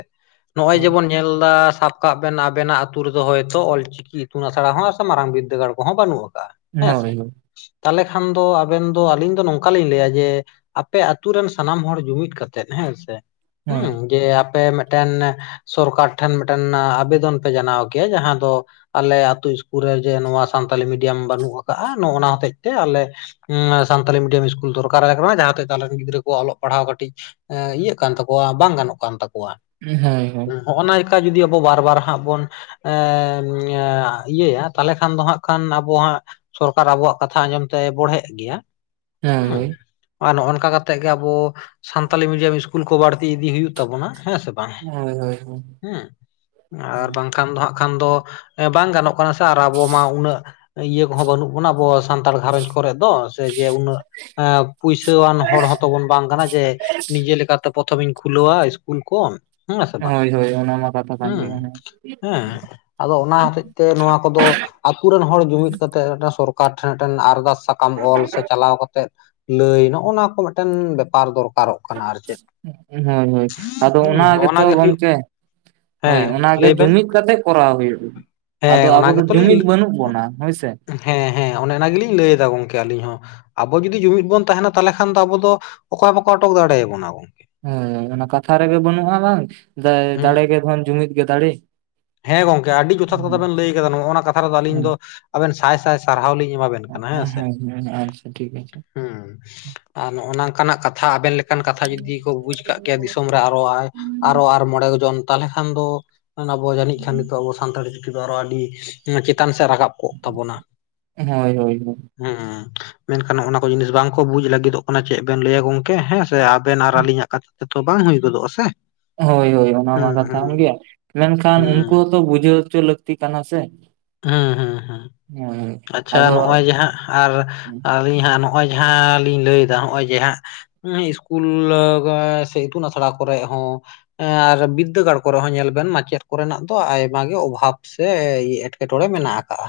ᱱᱚᱜᱼᱚᱭ ᱦᱳᱭ ᱡᱮᱢᱚᱱ ᱧᱮᱞ ᱫᱟ ᱥᱟᱵ ᱠᱟᱜ ᱵᱮᱱ ᱟᱵᱮᱱᱟᱜ ᱟᱹᱛᱩ ᱨᱮᱫᱚ ᱦᱚᱭᱛᱚ ᱚᱞ ᱪᱤ ᱠᱤ ᱤᱛᱩᱱ ᱟᱥᱲᱟ ᱦᱚᱸ ᱥᱮ ᱢᱟᱨᱟᱝ ᱵᱤᱫᱽᱫᱟᱹᱜᱟᱲ ᱠᱚᱦᱚᱸ ᱵᱟᱹᱱᱩᱜ ᱟᱠᱟᱜᱼᱟ, ᱦᱮᱸ ᱥᱮ ᱦᱳᱭ ᱾ ᱛᱟᱦᱚᱞᱮ ᱠᱷᱟᱱ ᱫᱚ ᱟᱵᱮᱱ ᱫᱚ ᱟᱹᱞᱤᱧ ᱫᱚ ᱱᱚᱝᱠᱟ ᱞᱤᱧ ᱞᱟᱹᱭᱟ ᱡᱮ ᱟᱯᱮ ᱟᱹᱛᱩ ᱨᱮᱱ ᱥᱟᱱᱟᱢ ᱦᱚᱲ ᱡᱩᱢᱤᱫ ᱠᱟᱛᱮᱜ ᱦᱮᱸ ᱥᱮ ᱦᱳᱭ ᱦᱩ ᱡᱮ ᱟᱯᱮ ᱢᱤᱫᱴᱮᱱ ᱥᱚᱨᱠᱟᱨ ᱴᱷᱮᱱ ᱢᱤᱫᱴᱮᱱ ᱟᱵᱮᱫᱚᱱ ᱯᱮ ᱡᱟᱱᱟᱣ ᱠᱮᱭᱟ ᱡᱟᱦᱟᱸ ᱫᱚ ᱟᱞᱮ ᱟᱹᱛᱩ ᱤᱥᱠᱩᱞ ᱨᱮ ᱡᱮ ᱱᱚᱣᱟ ᱥᱟᱱᱛᱟᱞᱤ ᱢᱤᱰᱤᱭᱟᱢ ᱵᱟᱹᱱᱩᱜ ᱟᱠᱟᱜᱼᱟ, ᱱᱚᱜ ᱚᱱᱟ ᱦᱚᱛᱮᱡ ᱛᱮ ᱟᱞᱮ ᱥᱟᱱᱛᱟᱞᱤ ᱢᱤᱰᱤᱭᱟᱢ ᱤᱥᱠᱩᱞ ᱫᱚᱨᱠᱟᱨ ᱠᱟᱱᱟ, ᱡᱟᱦᱟ ᱛᱮ ᱟᱞᱮ ᱨᱮᱱ ᱜᱤᱫᱽᱨᱟᱹ ᱠᱚ ᱚᱞᱚᱜ ᱯᱟᱲᱦᱟᱜ ᱠᱟᱹᱴᱤᱡ ᱮᱸ ᱤᱭᱟᱹᱜ ᱠᱟᱱ ᱛᱟᱠᱚᱣᱟ ᱵᱟᱝ ᱜᱟᱱᱚᱜ ᱠᱟᱱ ᱛᱟᱠᱚᱣᱟ᱾ ᱦᱩᱸ ᱦᱳᱭ ᱦᱳᱭ᱾ ᱱᱚᱜᱼᱚᱭ ᱱᱟᱝᱠᱟ ᱡᱩᱫᱤ ᱟᱵᱚ ᱵᱟᱨ ᱵᱟᱨ ᱦᱟᱸᱜ ᱵᱚᱱ ᱮᱸ ᱤᱭᱟᱹᱭᱟ ᱛᱟᱦᱚᱞᱮ ᱠᱷᱟᱱ ᱫᱚ ᱦᱟᱸᱜ ᱠᱷᱟᱱ ᱟᱵᱚ ᱦᱟᱸᱜ ᱥᱚᱨᱠᱟᱨ ᱟᱵᱚᱣᱟᱜ ᱠᱟᱛᱷᱟ ᱟᱸᱡᱚᱢ ᱛᱮ ᱵᱚᱲᱦᱮᱜ ᱜᱮᱭᱟ ᱦᱳᱭ ᱦᱮᱸ᱾ ᱦᱳᱭ ᱟᱨ ᱱᱚᱜ-ᱱᱚᱝᱠᱟ ᱠᱟᱛᱮᱫ ᱜᱮ ᱟᱵᱚ ᱥᱟᱱᱛᱟᱞᱤ ᱢᱤᱰᱤᱭᱟᱢ ᱤᱥᱠᱩᱞ ᱠᱚ ᱵᱟᱹᱲᱛᱤ ᱤᱫᱤ ᱦᱩᱭᱩᱜ ᱛᱟᱵᱚᱱᱟ ᱦᱮᱸ ᱥᱮ ᱵᱟᱝ, ᱦᱳᱭ ᱦᱳᱭ ᱦᱮᱸ ᱟᱨ ᱵᱟᱝᱠᱷᱟᱱ ᱫᱚ ᱦᱟᱸᱜ ᱠᱷᱟᱱ ᱫᱚ ᱵᱟᱝ ᱜᱟᱱᱚᱜ ᱠᱟᱱᱟ ᱥᱮ ᱟᱨ ᱟᱵᱚ ᱢᱟ ᱩᱱᱟᱹᱜ ᱤᱭᱟᱹ ᱟᱵᱚᱦᱚ ᱵᱟᱹᱱᱩᱜ ᱵᱚᱱᱟ ᱟᱵᱚ ᱥᱟᱱᱛᱟᱲ ᱜᱷᱟᱨᱚᱡᱽ ᱠᱚᱨᱮ ᱫᱚ, ᱥᱮ ᱡᱮ ᱩᱱᱟᱹᱜ ᱮᱸ ᱯᱩᱭᱥᱟᱹᱣᱟᱱ ᱦᱚᱲ ᱦᱚᱸ ᱛᱚ ᱵᱚᱱ ᱵᱟᱝ ᱠᱟᱱᱟ ᱡᱮ ᱱᱤᱡᱮ ᱞᱮᱠᱟ ᱯᱨᱚᱛᱷᱚ ᱢᱤᱧ ᱠᱷᱩᱞᱟᱹᱣᱟ ᱤᱥᱠᱩᱞ ᱠᱚᱱ ᱦᱳᱭ ᱦᱳᱭ ᱚᱱᱟᱢᱟ ᱠᱟᱛᱷᱟ ᱠᱟᱱ ᱜᱮᱭᱟ ᱦᱮᱸ᱾ ᱦᱮᱸ ᱟᱫᱚ ᱚᱱᱟ ᱦᱚᱛᱮᱡ ᱛᱮ ᱱᱚᱣᱟ ᱠᱚᱫᱚ ᱟᱛᱩ ᱨᱮᱱ ᱦᱚᱲ ᱡᱩᱢᱤᱫ ᱠᱟᱛᱮ ᱢᱤᱫᱴᱟᱝ ᱥᱚᱨᱠᱟᱨ ᱴᱷᱮᱱ ᱢᱤᱫᱴᱮᱱ ᱟᱨᱫᱟᱥ ᱥᱟᱠᱟᱢ ᱚᱞ ᱥᱮ ᱪᱟᱞᱟᱣ ᱠᱚᱛᱮᱜ ᱞᱟᱹᱭ ᱱᱚᱜᱼᱚ ᱱᱚᱣᱟ ᱠᱚ ᱢᱤᱫᱴᱮᱱ ᱵᱮᱯᱟᱨ ᱫᱚᱨ ᱦᱳᱭ ᱦᱳᱭ, ᱟᱫᱚ ᱚᱱᱟ ᱦᱩᱸ ᱱᱚᱜᱼᱚ ᱱᱟ ᱜᱮᱛᱚ ᱜᱮ ᱦᱩᱭᱩᱜ ᱜᱚᱢᱠᱮ ᱦᱳᱭ ᱦᱮᱸ ᱚᱱᱟᱜᱮ ᱞᱟᱹᱭ ᱵᱮᱱ ᱡᱩᱢᱤᱫ ᱠᱟᱛᱮᱜ ᱠᱚᱨᱟᱣ ᱦᱩᱭᱩᱜᱼᱟ, ᱦᱮᱸ ᱟᱫᱚ ᱚᱱᱟ ᱟᱵᱚ ᱫᱚ ᱜᱮᱛᱚᱞᱤᱧ ᱡᱩᱢᱤᱫ ᱵᱟᱹᱱᱩᱜ ᱵᱚᱱᱟ ᱦᱳᱭ ᱥᱮ᱾ ᱦᱮᱸ ᱦᱮᱸ ᱚᱱᱮ ᱚᱱᱟ ᱜᱮᱞᱤᱧ ᱞᱟᱹᱭ ᱫᱟ ᱜᱚᱢᱠᱮ ᱟᱹᱞᱤᱧ ᱦᱚᱸ᱾ ᱟᱵᱚ ᱡᱩᱫᱤ ᱡᱩᱢᱤᱫ ᱵᱚᱱ ᱛᱟᱸᱦᱮᱱᱟ ᱛᱟᱦᱞᱮ ᱠᱷᱟᱱ ᱫᱚ ᱟᱵᱚ ᱫᱚ ᱚᱠᱚᱭ ᱵᱟᱠᱚ ᱟᱴᱚᱠ ᱫᱟᱲᱮᱭᱟᱵᱚᱱᱟ ᱟᱵᱚ᱾ ᱦᱮᱸ ᱚᱱᱟ ᱠᱟᱛᱷᱟ ᱨᱮᱜᱮ ᱵᱟᱹᱱᱩᱜᱼᱟ ᱵᱟᱝ ᱫᱟ ᱦᱩᱸ ᱫᱟᱲᱮᱜᱮ ᱫᱷᱚᱱ ᱡᱩᱢᱤᱫ ᱜᱮ ᱫᱟᱲᱮ᱾ ᱦᱮᱸ ᱜᱚᱢᱠᱮ ᱟᱹᱰᱤ ᱡᱚᱛᱷᱟᱛ ᱠᱟᱛᱷᱟ ᱵᱮᱱ ᱞᱟᱹᱭ ᱠᱟᱫᱟ ᱱᱚᱜ-ᱱᱟ ᱠᱟᱛᱷᱟ ᱨᱮᱫᱚ ᱟᱞᱤᱧ ᱦᱮᱸ ᱫᱚ ᱟᱵᱮᱱ ᱥᱟᱭ ᱥᱟᱭ ᱥᱟᱨᱦᱟᱣ ᱞᱤᱧ ᱮᱢᱟᱵᱮᱱ ᱠᱟᱱᱟ ᱦᱮᱸ ᱥᱮ, ᱦᱮᱸ ᱟᱪᱪᱷᱟ ᱴᱷᱤᱠ ᱟᱪᱷᱮ ᱦᱩᱸ ᱟᱨ ᱱᱚᱜᱼᱚ ᱱᱚᱝᱠᱟᱱᱟᱜ ᱠᱟᱛᱷᱟ ᱟᱵᱮᱱ ᱞᱮᱠᱟᱱ ᱠᱟᱛᱷᱟ ᱡᱩᱫᱤ ᱠᱚ ᱵᱩᱡᱽ ᱠᱟᱜ ᱠᱮᱭᱟ ᱫᱤᱥᱚᱢ ᱨᱮ ᱟᱨᱚ ᱟᱭ ᱟᱨᱚ ᱟᱨ ᱢᱚᱬᱮ ᱜᱚᱡᱚᱱ ᱛᱟᱦᱚᱞᱮ ᱠᱷᱟᱱ ᱫᱚ ᱟᱵᱚ ᱡᱟᱹᱱᱤᱡ ᱠᱷᱟᱱ ᱱᱤᱛᱚᱜ ᱟᱵᱚ ᱥᱟᱱᱛᱟᱲᱤ ᱪᱤᱠᱤ ᱫᱚ ᱟᱨᱚ ᱟᱹᱰᱤ ᱪᱮᱛᱟᱱ ᱥᱮᱫ ᱨᱟᱠᱟᱵ ᱠᱚᱜ ᱛᱟᱵᱚᱱᱟ᱾ ᱦᱳᱭ ᱦᱳᱭ ᱦᱮᱸ ᱢᱮᱱᱠᱷᱟᱱ ᱚᱱᱟ ᱠᱚ ᱡᱤᱱᱤᱥ ᱵᱟᱝᱠᱚ ᱵᱩᱡ ᱞᱟᱹᱜᱤᱫᱚᱜ ᱠᱟᱱᱟ ᱪᱮᱫ ᱵᱮᱱ ᱞᱟᱹᱭᱟ ᱜᱚᱝᱠᱮ ᱦᱮᱸ ᱥᱮ ᱟᱵᱮᱱ ᱟᱨ ᱟᱹᱞᱤᱧᱟᱜ ᱠᱟᱛᱷᱟ ᱛᱮᱛᱚ ᱵᱟᱝ ᱦᱩᱭ ᱜᱚᱫᱚᱜᱼᱟ ᱥᱮ᱾ ᱦᱳᱭ ᱦᱳᱭ ᱚᱱᱟ ᱢᱟ ᱦᱩᱸ ᱠᱟᱛᱷᱟ ᱦᱩᱸ ᱠᱟᱱ ᱜᱮᱭᱟ ᱢᱮᱱᱠᱷᱟᱱ ᱩᱱᱠᱩ ᱦᱩᱸ ᱛᱚ ᱵᱩᱡᱷᱟᱹᱣ ᱦᱚᱪᱚ ᱞᱟᱹᱠᱛᱤ ᱠᱟᱱᱟ ᱥᱮ᱾ ᱦᱮᱸ ᱦᱮᱸ ᱦᱮᱸ, ᱦᱳᱭ ᱟᱪᱪᱷᱟ ᱟᱫᱚ ᱱᱚᱜᱼᱚᱭ ᱦᱟᱸᱜ ᱟᱨ ᱟᱨ ᱟᱹᱞᱤᱧ ᱦᱟᱸᱜ ᱱᱚᱜᱼᱚᱭ ᱡᱟᱦᱟᱸ ᱞᱤᱧ ᱞᱟᱹᱭᱫᱟ ᱱᱚᱜᱼᱚᱭ ᱡᱟᱸᱦᱟ ᱤᱥᱠᱩᱞ ᱥᱮ ᱤᱛᱩᱱ ᱟᱥᱲᱟ ᱠᱚᱨᱮᱜ ᱦᱚᱸ ᱟᱨ ᱵᱤᱫᱽᱫᱟᱹᱜᱟᱲ ᱠᱚᱨᱮ ᱦᱚᱸ ᱧᱮᱞ ᱵᱮᱱ ᱢᱟᱪᱮᱫ ᱠᱚᱨᱮᱱᱟᱜ ᱫᱚ ᱟᱭᱢᱟ ᱜᱮ ᱚᱵᱷᱟᱵ ᱥᱮ ᱮᱢᱠ ᱠᱮ ᱴᱚᱬᱮ ᱢᱮᱱᱟᱜ ᱠᱟᱜᱼᱟ᱾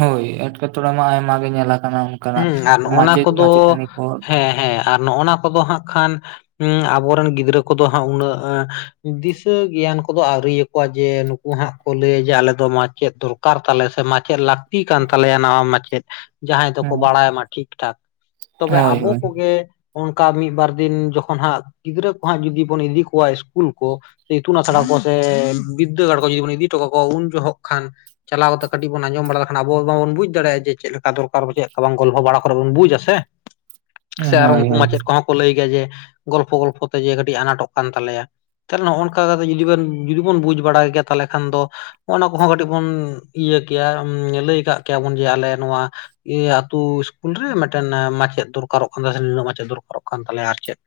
ᱦᱳᱭ ᱮᱴᱠᱮᱴᱚᱲᱮ ᱢᱟ ᱟᱭᱢᱟ ᱜᱮ ᱧᱮᱞ ᱠᱟᱱᱟ, ᱦᱩᱸ ᱟᱨ ᱱᱚᱜᱼᱱᱟ ᱠᱚᱫᱚ ᱦᱮᱸ ᱦᱮᱸ ᱟᱨ ᱱᱚᱜᱼᱚᱱᱟ ᱠᱚᱫᱚ ᱦᱟᱸᱜ ᱠᱷᱟᱱ ᱦᱩᱸ ᱟᱵᱚᱨᱮᱱ ᱜᱤᱫᱽᱨᱟᱹ ᱠᱚᱫᱚ ᱦᱟᱸᱜ ᱩᱱᱟᱹᱜ ᱫᱤᱥᱟᱹ ᱜᱮᱭᱟᱱ ᱠᱚᱫᱚ ᱟᱹᱣᱨᱤ ᱟᱠᱚᱣᱟ ᱡᱮ ᱱᱩ ᱠᱩ ᱦᱟᱸᱜ ᱠᱚ ᱞᱟᱹᱭᱟ ᱡᱮ ᱟᱞᱮ ᱫᱚ ᱢᱟᱪᱮᱫ ᱫᱚᱨᱠᱟᱨ ᱛᱟᱞᱮ ᱥᱮ ᱢᱟᱪᱮᱫ ᱞᱟᱠ ᱛᱤ ᱠᱟᱱ ᱛᱟᱞᱮᱭᱟ ᱱᱟᱣᱟ ᱢᱟᱪᱮᱫ, ᱡᱟᱦᱟᱸᱭ ᱠᱚ ᱵᱟᱲᱟᱭ ᱢᱟ ᱴᱷᱤᱠ ᱴᱷᱟᱠ ᱛᱚᱵᱮ ᱦᱳᱭ ᱟᱵᱚ ᱦᱳᱭ ᱠᱚᱜᱮ ᱚᱱᱠᱟ ᱢᱤᱫ ᱵᱟᱨ ᱫᱤᱱ ᱡᱚᱠᱷᱚᱱ ᱦᱟᱸᱜ ᱜᱤᱫᱽᱨᱟᱹ ᱠᱚ ᱦᱟᱸᱜ ᱡᱩᱫᱤ ᱵᱚᱱ ᱤᱫᱤ ᱠᱚᱣᱟ ᱤᱥᱠᱩᱞ ᱠᱚ ᱥᱮ ᱤᱛᱩᱱ ᱟᱥᱲᱟ ᱠᱚ ᱥᱮ ᱵᱤᱫᱽᱫᱟᱹᱜᱟᱲ ᱠᱚ ᱡᱩᱫᱤ ᱵᱚᱱ ᱤᱫᱤ ᱦᱚᱴᱚ ᱠᱟᱠᱚᱣᱟ ᱩᱱ ᱡᱚᱦᱚᱜ ᱠᱷᱟᱱ ᱪᱟᱞᱟᱣ ᱠᱟᱛᱮ ᱠᱟᱹᱴᱤᱡ ᱵᱚᱱ ᱟᱸᱡᱚᱢ ᱵᱟᱲᱟ ᱞᱮᱠᱷᱟᱱ ᱟᱵᱚ ᱵᱚᱱ ᱵᱩᱡᱽ ᱫᱟᱲᱮᱭᱟᱜᱼᱟ ᱪᱮᱫ ᱞᱮ ᱠᱟ ᱫᱚᱨᱠᱟᱨ ᱪᱮᱫᱠᱟ ᱵᱟᱝ ᱜᱚᱞᱯᱷᱚ ᱵᱟᱲᱟ ᱠᱚᱨᱮ ᱵᱚᱱ ᱵᱩᱡᱟ ᱥᱮ, ᱥᱮ ᱟᱨ ᱦᱳᱭ ᱩᱱᱠᱩ ᱦᱳᱭ ᱢᱟᱪᱮᱫ ᱠᱚᱦᱚᱸ ᱠᱚ ᱞᱟᱹᱭ ᱜᱮᱭᱟ ᱡᱮ ᱜᱚᱞᱯᱷᱚ ᱜᱚᱞᱯᱷᱚ ᱛᱮ ᱡᱮ ᱠᱟᱹᱴᱤᱡ ᱟᱱᱟᱴᱚᱜ ᱠᱟᱱ ᱛᱟᱞᱮᱭᱟ᱾ ᱛᱟᱦᱚᱞᱮ ᱱᱚᱜᱼᱚᱭ ᱱᱚᱝᱠᱟ ᱠᱟᱛᱮ ᱡᱩᱫᱤ ᱡᱩᱫᱤ ᱵᱚᱱ ᱵᱩᱡ ᱵᱟᱲᱟᱭ ᱜᱮᱭᱟ ᱛᱟᱦᱚᱞᱮ ᱠᱷᱟᱱ ᱫᱚ ᱚᱱᱟ ᱠᱚ ᱦᱚᱸ ᱠᱟᱹᱴᱤᱡ ᱵᱚᱱ ᱤᱭᱟᱹ ᱠᱮᱭᱟ ᱞᱟᱹᱭ ᱠᱟᱜ ᱠᱮᱭᱟ ᱵᱚᱱ ᱡᱮ ᱟᱞᱮ ᱱᱚᱣᱟ ᱤᱭᱟᱹ ᱟᱛᱩ ᱤᱥᱠᱩᱞ ᱨᱮ ᱢᱤᱫ ᱴᱮᱱ ᱢᱟᱪᱮᱫ ᱫᱚᱨᱠᱟᱨᱚᱜ ᱠᱟᱱᱟ ᱥᱮ ᱱᱤᱱᱟᱹᱜ ᱢᱟᱪᱮᱫ ᱫᱚᱨᱠᱟᱨᱚᱜ ᱠᱟᱱ ᱛᱟᱞᱮᱭᱟ ᱟᱨ ᱪᱮᱫ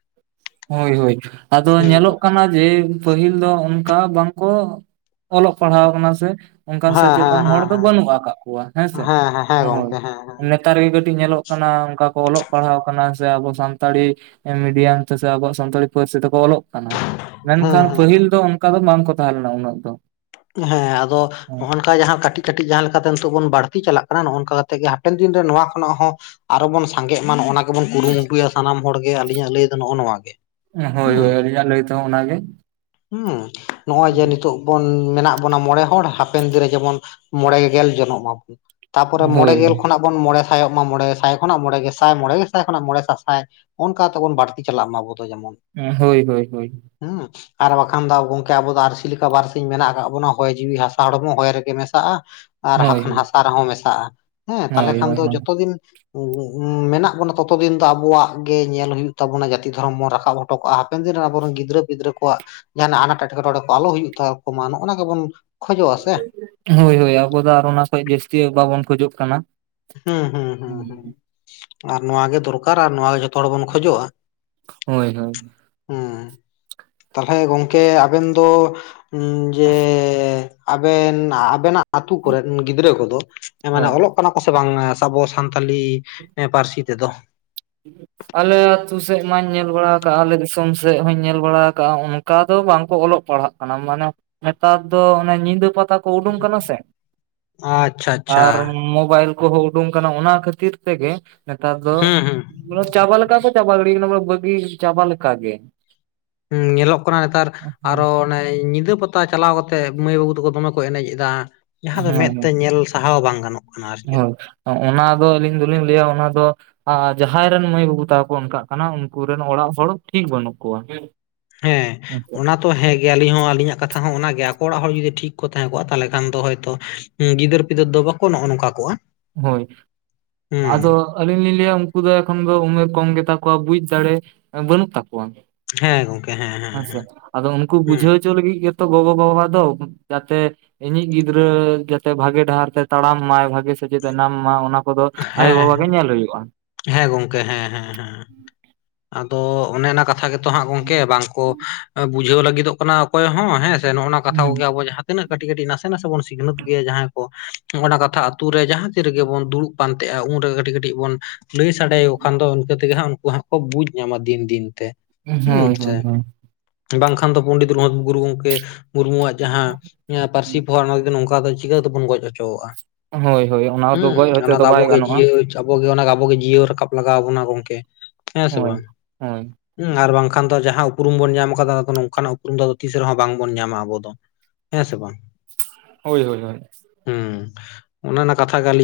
ᱦᱳᱭ ᱦᱳᱭ ᱟᱫᱚ ᱦᱮᱸ ᱧᱮᱞᱚᱜ ᱠᱟᱱᱟ ᱡᱮ ᱯᱟᱹᱦᱤᱞ ᱫᱚ ᱚᱱᱠᱟ ᱵᱟᱝ ᱠᱚ ᱚᱞᱚᱜ ᱯᱟᱲᱦᱟᱣ ᱠᱟᱱᱟ ᱥᱮ ᱚᱱᱠᱟᱱ ᱦᱮᱸ ᱦᱮᱸ ᱥᱮᱪᱮᱫ-ᱟᱱ ᱦᱮᱸ ᱦᱚᱲ ᱫᱚ ᱵᱟᱹᱱᱩᱜ ᱟᱠᱟᱫ ᱠᱚᱣᱟ ᱦᱮᱸᱥᱮ ᱦᱮᱸ ᱦᱮᱸ ᱦᱮᱸ ᱦᱮᱸ ᱦᱳᱭ᱾ ᱜᱚᱝᱠᱮ ᱦᱮᱸ ᱦᱮᱸ ᱱᱮᱛᱟᱨ ᱜᱮ ᱠᱟᱹᱴᱤᱡ ᱧᱮᱞᱚᱜ ᱠᱟᱱᱟ ᱚᱱᱠᱟ ᱠᱚ ᱚᱞᱚᱜ ᱯᱟᱲᱦᱟᱣ ᱠᱟᱱᱟ ᱥᱮ ᱟᱵᱚ ᱥᱟᱱᱛᱟᱲᱤ ᱢᱤᱰᱤᱭᱟᱢ ᱟᱵᱚᱣᱟᱜ ᱥᱟᱱᱛᱟᱲᱤ ᱯᱟᱹᱨᱥᱤ ᱛᱮᱠᱚ ᱚᱞᱚᱜ ᱠᱟᱱᱟ ᱦᱮᱸ ᱢᱮᱱᱠᱷᱟᱱ ᱦᱮᱸ ᱯᱟᱹᱦᱤᱞ ᱫᱚ ᱚᱱᱠᱟ ᱫᱚ ᱵᱟᱝ ᱠᱚ ᱛᱟᱦᱮᱸ ᱞᱮᱱᱟ ᱩᱱᱟᱹᱜ ᱫᱚ᱾ ᱦᱮᱸ ᱟᱫᱚ ᱚᱱᱠᱟ ᱡᱟᱦᱟᱸ ᱠᱟᱹᱴᱤᱡ ᱠᱟᱹᱴᱤᱡ ᱡᱟᱦᱟᱸ ᱞᱮᱠᱟ ᱛᱮ ᱱᱤᱛᱚᱜ ᱵᱚᱱ ᱵᱟᱹᱲᱛᱤ ᱪᱟᱞᱟᱜ ᱠᱟᱱᱟ ᱱᱚᱜ ᱱᱚᱝᱠᱟ ᱠᱟᱛᱮᱜ ᱜᱮ ᱦᱟᱯᱮᱱ ᱫᱤᱱ ᱨᱮ ᱱᱚᱣᱟ ᱠᱷᱚᱱᱟᱜ ᱦᱚᱸ ᱟᱨᱚ ᱵᱚᱱ ᱥᱟᱸᱜᱮᱜ ᱢᱟ ᱱᱚ ᱚᱱᱟ [unintelligible] ᱵᱚᱱ ᱠᱩᱨᱩᱢᱩᱴᱩᱭᱟ ᱥᱟᱱᱟᱢ ᱦᱚᱲ ᱜᱮ ᱟᱹᱞᱤᱧᱟᱜ ᱞᱟᱹᱭ ᱫᱚ ᱱᱚᱜᱼᱚ ᱱᱚᱣᱟ ᱜᱮ ᱦᱳᱭ ᱦᱮᱸ᱾ ᱦᱳᱭ ᱟᱹᱞᱤᱧᱟᱜ ᱞᱟᱹᱭ ᱛᱮᱦᱚᱸ ᱚᱱᱟᱜᱮ ᱦᱮᱸ ᱱᱚᱜᱼᱚᱭ ᱡᱮ ᱱᱤᱛᱚᱜ ᱵᱚᱱ ᱢᱮᱱᱟᱜ ᱵᱚᱱᱟ ᱢᱚᱬᱮ ᱦᱚᱲ ᱦᱟᱯᱮᱱ ᱫᱤᱱ ᱨᱮ ᱡᱮᱢᱚᱱ ᱢᱚᱬᱮ ᱜᱮᱞ ᱡᱚᱱᱚᱜ ᱢᱟᱵᱚᱱ ᱛᱟᱯᱚᱨᱮ ᱢᱚᱬᱮ ᱦᱳᱭ ᱜᱮᱞ ᱦᱳᱭ ᱠᱷᱚᱱᱟᱜ ᱵᱚᱱ ᱢᱚᱬᱮ ᱥᱟᱭᱚᱜ ᱢᱟ ᱢᱚᱬᱮ ᱥᱟᱭ ᱠᱷᱚᱱᱟᱜ ᱢᱚᱬᱮ ᱜᱮᱥᱟᱭ ᱢᱚᱬᱮ ᱜᱮᱥᱟᱭ ᱠᱷᱚᱱᱟᱜ ᱢᱚᱬᱮ ᱥᱟᱥᱟᱭ ᱚᱱᱠᱟ ᱛᱮᱵᱚᱱ ᱵᱟᱹᱲᱛᱤ ᱪᱟᱞᱟᱜ ᱢᱟ ᱟᱵᱚ ᱫᱚ ᱡᱮᱢᱚᱱ ᱦᱳᱭ ᱦᱳᱭ ᱦᱳᱭ ᱦᱮᱸ ᱟᱨ ᱵᱟᱠᱷᱟᱱ ᱫᱚ ᱜᱚᱝᱠᱮ ᱟᱵᱚ ᱫᱚ ᱟᱨᱹᱥᱤ ᱞᱮᱠᱟ ᱵᱟᱨᱥᱤᱧ ᱢᱮᱱᱟᱜ ᱟᱠᱟᱫᱟ᱾ ᱠᱟᱜ ᱵᱚᱱᱟ ᱦᱚᱭ ᱡᱤᱣᱤ ᱦᱟᱥᱟ ᱦᱚᱲᱢᱚ ᱦᱚᱭ ᱨᱮ ᱜᱮ ᱢᱮᱥᱟᱜᱼᱟ ᱟᱨ ᱦᱳᱭ ᱦᱟᱠᱷᱟᱱ ᱦᱟᱥᱟ ᱨᱮᱦᱚᱸ ᱢᱮᱥᱟᱜᱼᱟ᱾ ᱦᱮᱸ ᱛᱟᱦᱚᱞᱮ ᱦᱳᱭ ᱠᱷᱟᱱ ᱦᱳᱭ ᱫᱚ ᱡᱚᱛᱚ ᱫᱤᱱ ᱢᱮᱱᱟᱜ ᱵᱚᱱᱟ ᱛᱚᱛᱚ ᱫᱤᱱ ᱫᱚ ᱟᱵᱚᱣᱟᱜ ᱜᱮ ᱧᱮᱞ ᱦᱩᱭᱩᱜ ᱛᱟᱵᱚᱱᱟ ᱡᱟᱹᱛᱤ ᱫᱷᱚᱨᱚᱢ ᱵᱚᱱ ᱨᱟᱠᱟᱵ ᱦᱚᱴᱚ ᱠᱟᱜᱼᱟ᱾ ᱦᱟᱯᱮᱱ ᱫᱤᱱ ᱨᱮ ᱟᱵᱚᱨᱮᱱ ᱜᱤᱫᱽᱨᱟᱹ ᱯᱤᱫᱽᱨᱟᱹ ᱠᱚᱣᱟᱜ ᱡᱟᱦᱟᱱᱟᱜ ᱟᱱᱟᱴ ᱮᱴᱠᱮᱴᱚᱲᱮ ᱠᱚ ᱟᱞᱚ ᱦᱩᱭᱩᱜ ᱛᱟᱠᱚ ᱢᱟᱱᱼᱟ᱾ ᱚᱱᱟ ᱜᱮᱵᱚᱱ ᱠᱷᱚᱡᱚᱜᱼᱟ ᱥᱮ ᱦᱳᱭ ᱦᱳᱭ ᱟᱵᱚ ᱫᱚ ᱟᱨ ᱚᱱᱟ ᱠᱷᱚᱡ ᱡᱟᱹᱥᱛᱤ ᱵᱟᱵᱚᱱ ᱠᱷᱚᱡᱚᱜ ᱠᱟᱱᱟ᱾ ᱦᱩᱸ ᱦᱩᱸ ᱦᱩᱸ ᱦᱩᱸ ᱟᱨ ᱱᱚᱣᱟ ᱜᱮ ᱫᱚᱨᱠᱟᱨ ᱟᱨ ᱱᱚᱣᱟ ᱜᱮ ᱡᱷᱚᱛᱚ ᱦᱚᱲ ᱵᱚᱱ ᱠᱷᱚᱡᱚᱜᱼᱟ᱾ ᱦᱳᱭ ᱦᱳᱭ ᱦᱮᱸ ᱛᱟᱦᱞᱮ ᱜᱚᱝᱠᱮ ᱟᱵᱮᱱ ᱫᱚ ᱡᱮ ᱟᱵᱮᱱ ᱟᱵᱮᱱᱟᱜ ᱟᱛᱳ ᱠᱚᱨᱮᱱ ᱜᱤᱫᱽᱨᱟᱹ ᱠᱚ ᱫᱚ ᱢᱟᱱᱮ ᱦᱳᱭ ᱚᱞᱚᱜ ᱠᱟᱱᱟ ᱠᱚᱥ ᱵᱟᱝ ᱟᱵᱚ ᱥᱟᱱ ᱥᱟᱱᱛᱟᱞᱤ ᱯᱟᱹᱨᱥᱤ ᱛᱮ ᱫᱚ ᱾ [unintelligible] ᱟᱞᱮ ᱟᱛᱳ ᱥᱮᱫ ᱢᱟᱧ ᱧᱮᱞ ᱵᱟᱲᱟ ᱟᱠᱟᱫᱟᱼᱟ ᱟᱞᱮ ᱫᱤᱥᱚᱢ ᱥᱮᱫ ᱦᱚᱸᱧ ᱧᱮᱞ ᱵᱟᱲᱟ ᱟᱠᱟᱟᱜᱼᱟ ᱚᱱᱠᱟ ᱫᱚ ᱵᱟᱝ ᱠᱚ ᱚᱞᱚᱜ ᱯᱟᱲᱦᱟᱜ ᱚᱱᱟ ᱢᱟᱱᱮ ᱱᱮᱛᱟᱨ ᱫᱚ ᱚᱱᱮ ᱧᱤᱫᱟᱹ ᱯᱟᱛᱟ ᱠᱚ ᱩᱰᱩᱝ ᱠᱟᱱᱟ ᱥᱮ ᱟᱪᱪᱷᱟ ᱟᱪᱪᱷᱟ ᱟᱨ ᱢᱚᱵᱭᱤᱞ ᱠᱚ ᱦᱚᱸ ᱩᱰᱩᱝ ᱠᱟᱱᱟ ᱚᱱᱟ ᱠᱷᱟᱹᱛᱤᱨ ᱛᱮ ᱜᱮ ᱱᱮᱛᱟᱨ ᱫᱚ ᱦᱩᱸ ᱦᱩᱸ ᱪᱟᱵᱟ ᱞᱮᱠᱟ ᱠᱚ ᱪᱟᱵᱟ ᱜᱤᱲᱤ ᱠᱟᱱᱟ ᱵᱟᱹᱜᱤ ᱪᱟᱵᱟ ᱞᱮᱠᱟᱜ ᱜᱮ᱾ ᱧᱮᱞᱚᱜ ᱠᱟᱱᱟ ᱱᱮᱛᱟᱨ ᱟᱨᱚ ᱧᱤᱫᱟᱹ ᱯᱟᱛᱟ ᱪᱟᱞᱟᱣ ᱠᱟᱛᱮᱜ ᱢᱟᱹᱭ ᱵᱟᱹᱵᱩ ᱛᱟᱠᱚ ᱫᱚᱢᱮ ᱠᱚ ᱮᱱᱮᱡ ᱮᱫᱟ ᱡᱟᱦᱟᱸ ᱫᱚ ᱢᱮᱫ ᱦᱮᱸ ᱛᱮ ᱧᱮᱞ ᱥᱟᱦᱟᱣ ᱦᱚᱸ ᱵᱟᱝ ᱜᱟᱱᱚᱜᱼᱟ᱾ ᱦᱳᱭ ᱚᱱᱟ ᱫᱚ ᱟᱹᱞᱤᱧ ᱫᱚᱞᱤᱧ ᱞᱟᱹᱭᱟ ᱚᱱᱟ ᱫᱚ ᱟᱨ ᱡᱟᱦᱟᱸᱭ ᱨᱮᱱ ᱢᱟᱹᱭ ᱵᱟᱹᱵᱩ ᱛᱟᱠᱚ ᱚᱱᱠᱟᱜ ᱠᱟᱱᱟ ᱩᱱᱠᱩᱨᱮᱱ ᱚᱲᱟᱜ ᱦᱚᱲ ᱴᱷᱤᱠ ᱵᱟᱹᱱᱩᱜ ᱠᱚᱣᱟ᱾ ᱦᱮᱸ ᱚᱱᱟ ᱛᱚ ᱦᱮᱸ ᱜᱮ ᱟᱞᱤᱧ ᱦᱚᱸ ᱟᱹᱞᱤᱧᱟᱜ ᱠᱟᱛᱷᱟ ᱦᱚᱸ ᱚᱱᱟ ᱜᱮ ᱟᱠᱚ ᱚᱲᱟᱜ ᱦᱚᱲ ᱡᱩᱫᱤ ᱴᱷᱤᱠ ᱠᱚ ᱛᱟᱦᱮᱸ ᱠᱚᱜ ᱛᱟᱦᱚᱞᱮ ᱠᱷᱟᱱ ᱫᱚ ᱦᱳᱭᱛᱳ ᱸ ᱜᱤᱫᱟᱹᱨ ᱯᱤᱫᱟᱹᱨ ᱫᱚ ᱵᱟᱠᱚ ᱱᱚᱜᱼᱚ ᱱᱚᱝᱠᱟ ᱠᱚᱜᱼᱟ᱾ ᱦᱳᱭ ᱦᱩᱸ ᱟᱫᱚ ᱟᱹᱞᱤᱧ ᱞᱤᱧ ᱞᱟᱹᱭᱟ ᱩᱱᱠᱩ ᱫᱚ ᱮᱠᱷᱚᱱ ᱫᱚ ᱩᱢᱮᱨ ᱠᱚᱢ ᱜᱮᱛᱟ ᱠᱚᱣᱟ ᱵᱩᱡ ᱫᱟᱲᱮ ᱵᱟᱹᱱᱩᱜ ᱛᱟᱠᱚᱣᱟ᱾ ᱦᱮᱸ ᱜᱚᱝᱠᱮ ᱦᱮᱸ ᱦᱮᱸ ᱦᱮᱸᱥᱮ ᱟᱫᱚ ᱩᱱᱠᱩ ᱦᱩᱸ ᱵᱩᱡᱷᱟᱹᱣ ᱞᱟᱹᱜᱤᱫ ᱜᱮ ᱛᱚ ᱜᱚᱜᱚ ᱵᱟᱵᱟ ᱫᱚ ᱡᱟᱛᱮ ᱤᱧᱤᱡ ᱜᱤᱫᱽᱨᱟᱹ ᱡᱟᱛᱮ ᱵᱷᱟᱜᱮ ᱰᱟᱦᱟᱨ ᱛᱮ ᱛᱟᱲᱟᱢ ᱢᱟᱭ ᱵᱷᱟᱜᱮ ᱥᱮᱪᱮᱫ ᱮ ᱧᱟᱢ ᱢᱟ ᱚᱱᱟ ᱠᱚ ᱫᱚ ᱟᱭᱳ ᱵᱟᱵᱟ ᱦᱮᱸ ᱜᱮ ᱧᱮᱞ ᱦᱳᱭᱳᱜᱼᱟ᱾ ᱦᱮᱸ ᱜᱚᱝᱠᱮ ᱦᱮᱸ ᱦᱮᱸ ᱦᱮᱸ ᱟᱫᱚ ᱚᱱᱮ ᱚᱱᱟ ᱠᱟᱛᱷᱟ ᱜᱮ ᱛᱚ ᱦᱟᱸᱜ ᱜᱚᱝᱠᱮ ᱵᱟᱝ ᱠᱚ ᱵᱩᱡᱷᱟᱹᱣ ᱞᱟᱹᱜᱤᱫᱚᱜ ᱠᱟᱱᱟ ᱚᱠᱚᱭ ᱦᱚᱸ ᱦᱮᱸ ᱥᱮ ᱱᱚᱜᱼᱚ ᱱᱟ ᱠᱟᱛᱷᱟ ᱠᱚ ᱦᱩᱸ ᱜᱮ ᱟᱵᱚ ᱡᱟᱦᱟᱸ ᱛᱤᱱᱟᱹᱜ ᱠᱟᱹᱴᱤᱡ ᱠᱟᱹᱴᱤᱡ ᱱᱟᱥᱮ ᱱᱟᱥᱮ ᱵᱚᱱ ᱥᱤᱠᱷᱱᱟᱹᱛ ᱜᱮᱭᱟ ᱡᱟᱦᱟᱸᱭ ᱠᱚ ᱚᱱᱟ ᱠᱟᱛᱷᱟ ᱟᱛᱩ ᱨᱮ ᱡᱟᱦᱟᱸ ᱛᱤᱱ ᱨᱮᱜᱮ ᱵᱚᱱ ᱫᱩᱲᱩᱵ ᱯᱟᱱ ᱛᱟᱦᱮᱸᱼᱟ ᱩᱱᱨᱮᱜᱮ ᱠᱟᱹᱴᱤᱡ ᱠᱟᱹᱴᱤᱡ ᱵᱚᱱ ᱞᱟᱹᱭ ᱥᱟᱰᱮ ᱟᱠᱚ ᱠᱷᱟᱱ ᱫᱚ ᱤᱱᱠᱟᱹ ᱛᱮ ᱜᱮ ᱦᱟᱸᱜ ᱩᱱᱠᱩ ᱦᱟᱸᱜ ᱠᱚ ᱵᱩᱡᱽ ᱧᱟᱢᱟ ᱫᱤᱱ ᱫᱤᱱ ᱛᱮ᱾ ᱦᱩᱸ ᱦᱳᱭ ᱦᱳᱭ ᱪᱮᱫ ᱵᱟᱝ ᱠᱷᱟᱱ ᱫᱚ ᱯᱚᱱᱰᱤᱛ ᱨᱚᱜᱷᱩᱛ ᱜᱩᱨᱩ ᱜᱚᱝᱠᱮ ᱢᱩᱨᱢᱩ ᱣᱟᱜ ᱡᱟᱦᱟᱸ ᱯᱟᱹᱨᱥᱤ ᱯᱚᱦᱟ ᱚᱱᱟ ᱱᱚᱝᱠᱟ ᱪᱤᱠᱟᱹ ᱛᱮ ᱵᱚᱱ ᱜᱚᱡ ᱦᱚᱪᱚᱣᱟᱜᱼᱟ᱾ ᱦᱳᱭ ᱦᱳᱭ ᱦᱳᱭ ᱚᱱᱟ ᱫᱚ ᱜᱚᱡ ᱦᱩᱸ ᱦᱚᱪᱚ ᱚᱱᱟ ᱫᱚ ᱟᱵᱚ ᱵᱟᱭ ᱜᱮ ᱜᱟᱱᱚᱜᱼᱟ ᱡᱤᱭᱟ ᱟᱵᱚ ᱜᱮ ᱚᱱᱟ ᱟᱵᱚ ᱜᱮ ᱡᱤᱭᱟᱹᱲ ᱨᱟᱠᱟᱵ ᱞᱟᱜᱟᱣ ᱵᱚᱱᱟ ᱜᱚᱝᱠᱮ ᱦᱮᱸ ᱥᱮ ᱦᱳᱭ ᱵᱟᱝ? ᱦᱳᱭ ᱦᱩᱸ ᱟᱨ ᱵᱟᱝ ᱠᱷᱟᱱ ᱫᱚ ᱡᱟᱦᱟᱸ ᱩᱯᱨᱩᱢ ᱵᱚᱱ ᱧᱟᱢ ᱠᱟᱫᱟ ᱱᱚᱝᱠᱟᱱ ᱟᱜ ᱩᱯᱨᱩᱢ ᱫᱚ ᱛᱤᱥ ᱨᱮ ᱦᱚᱸ ᱵᱟᱝ ᱵᱚᱱ ᱧᱟᱢᱟ ᱟᱵᱚ ᱫᱚ᱾ ᱦᱮᱸ ᱥᱮ ᱵᱟᱝ? ᱦᱳᱭ ᱦᱳᱭᱳᱭ᱾ ᱦᱩᱸ ᱚᱱᱟ ᱢᱟ ᱠᱟᱛᱷᱟ ᱜᱮ ᱟᱹᱞᱤᱧ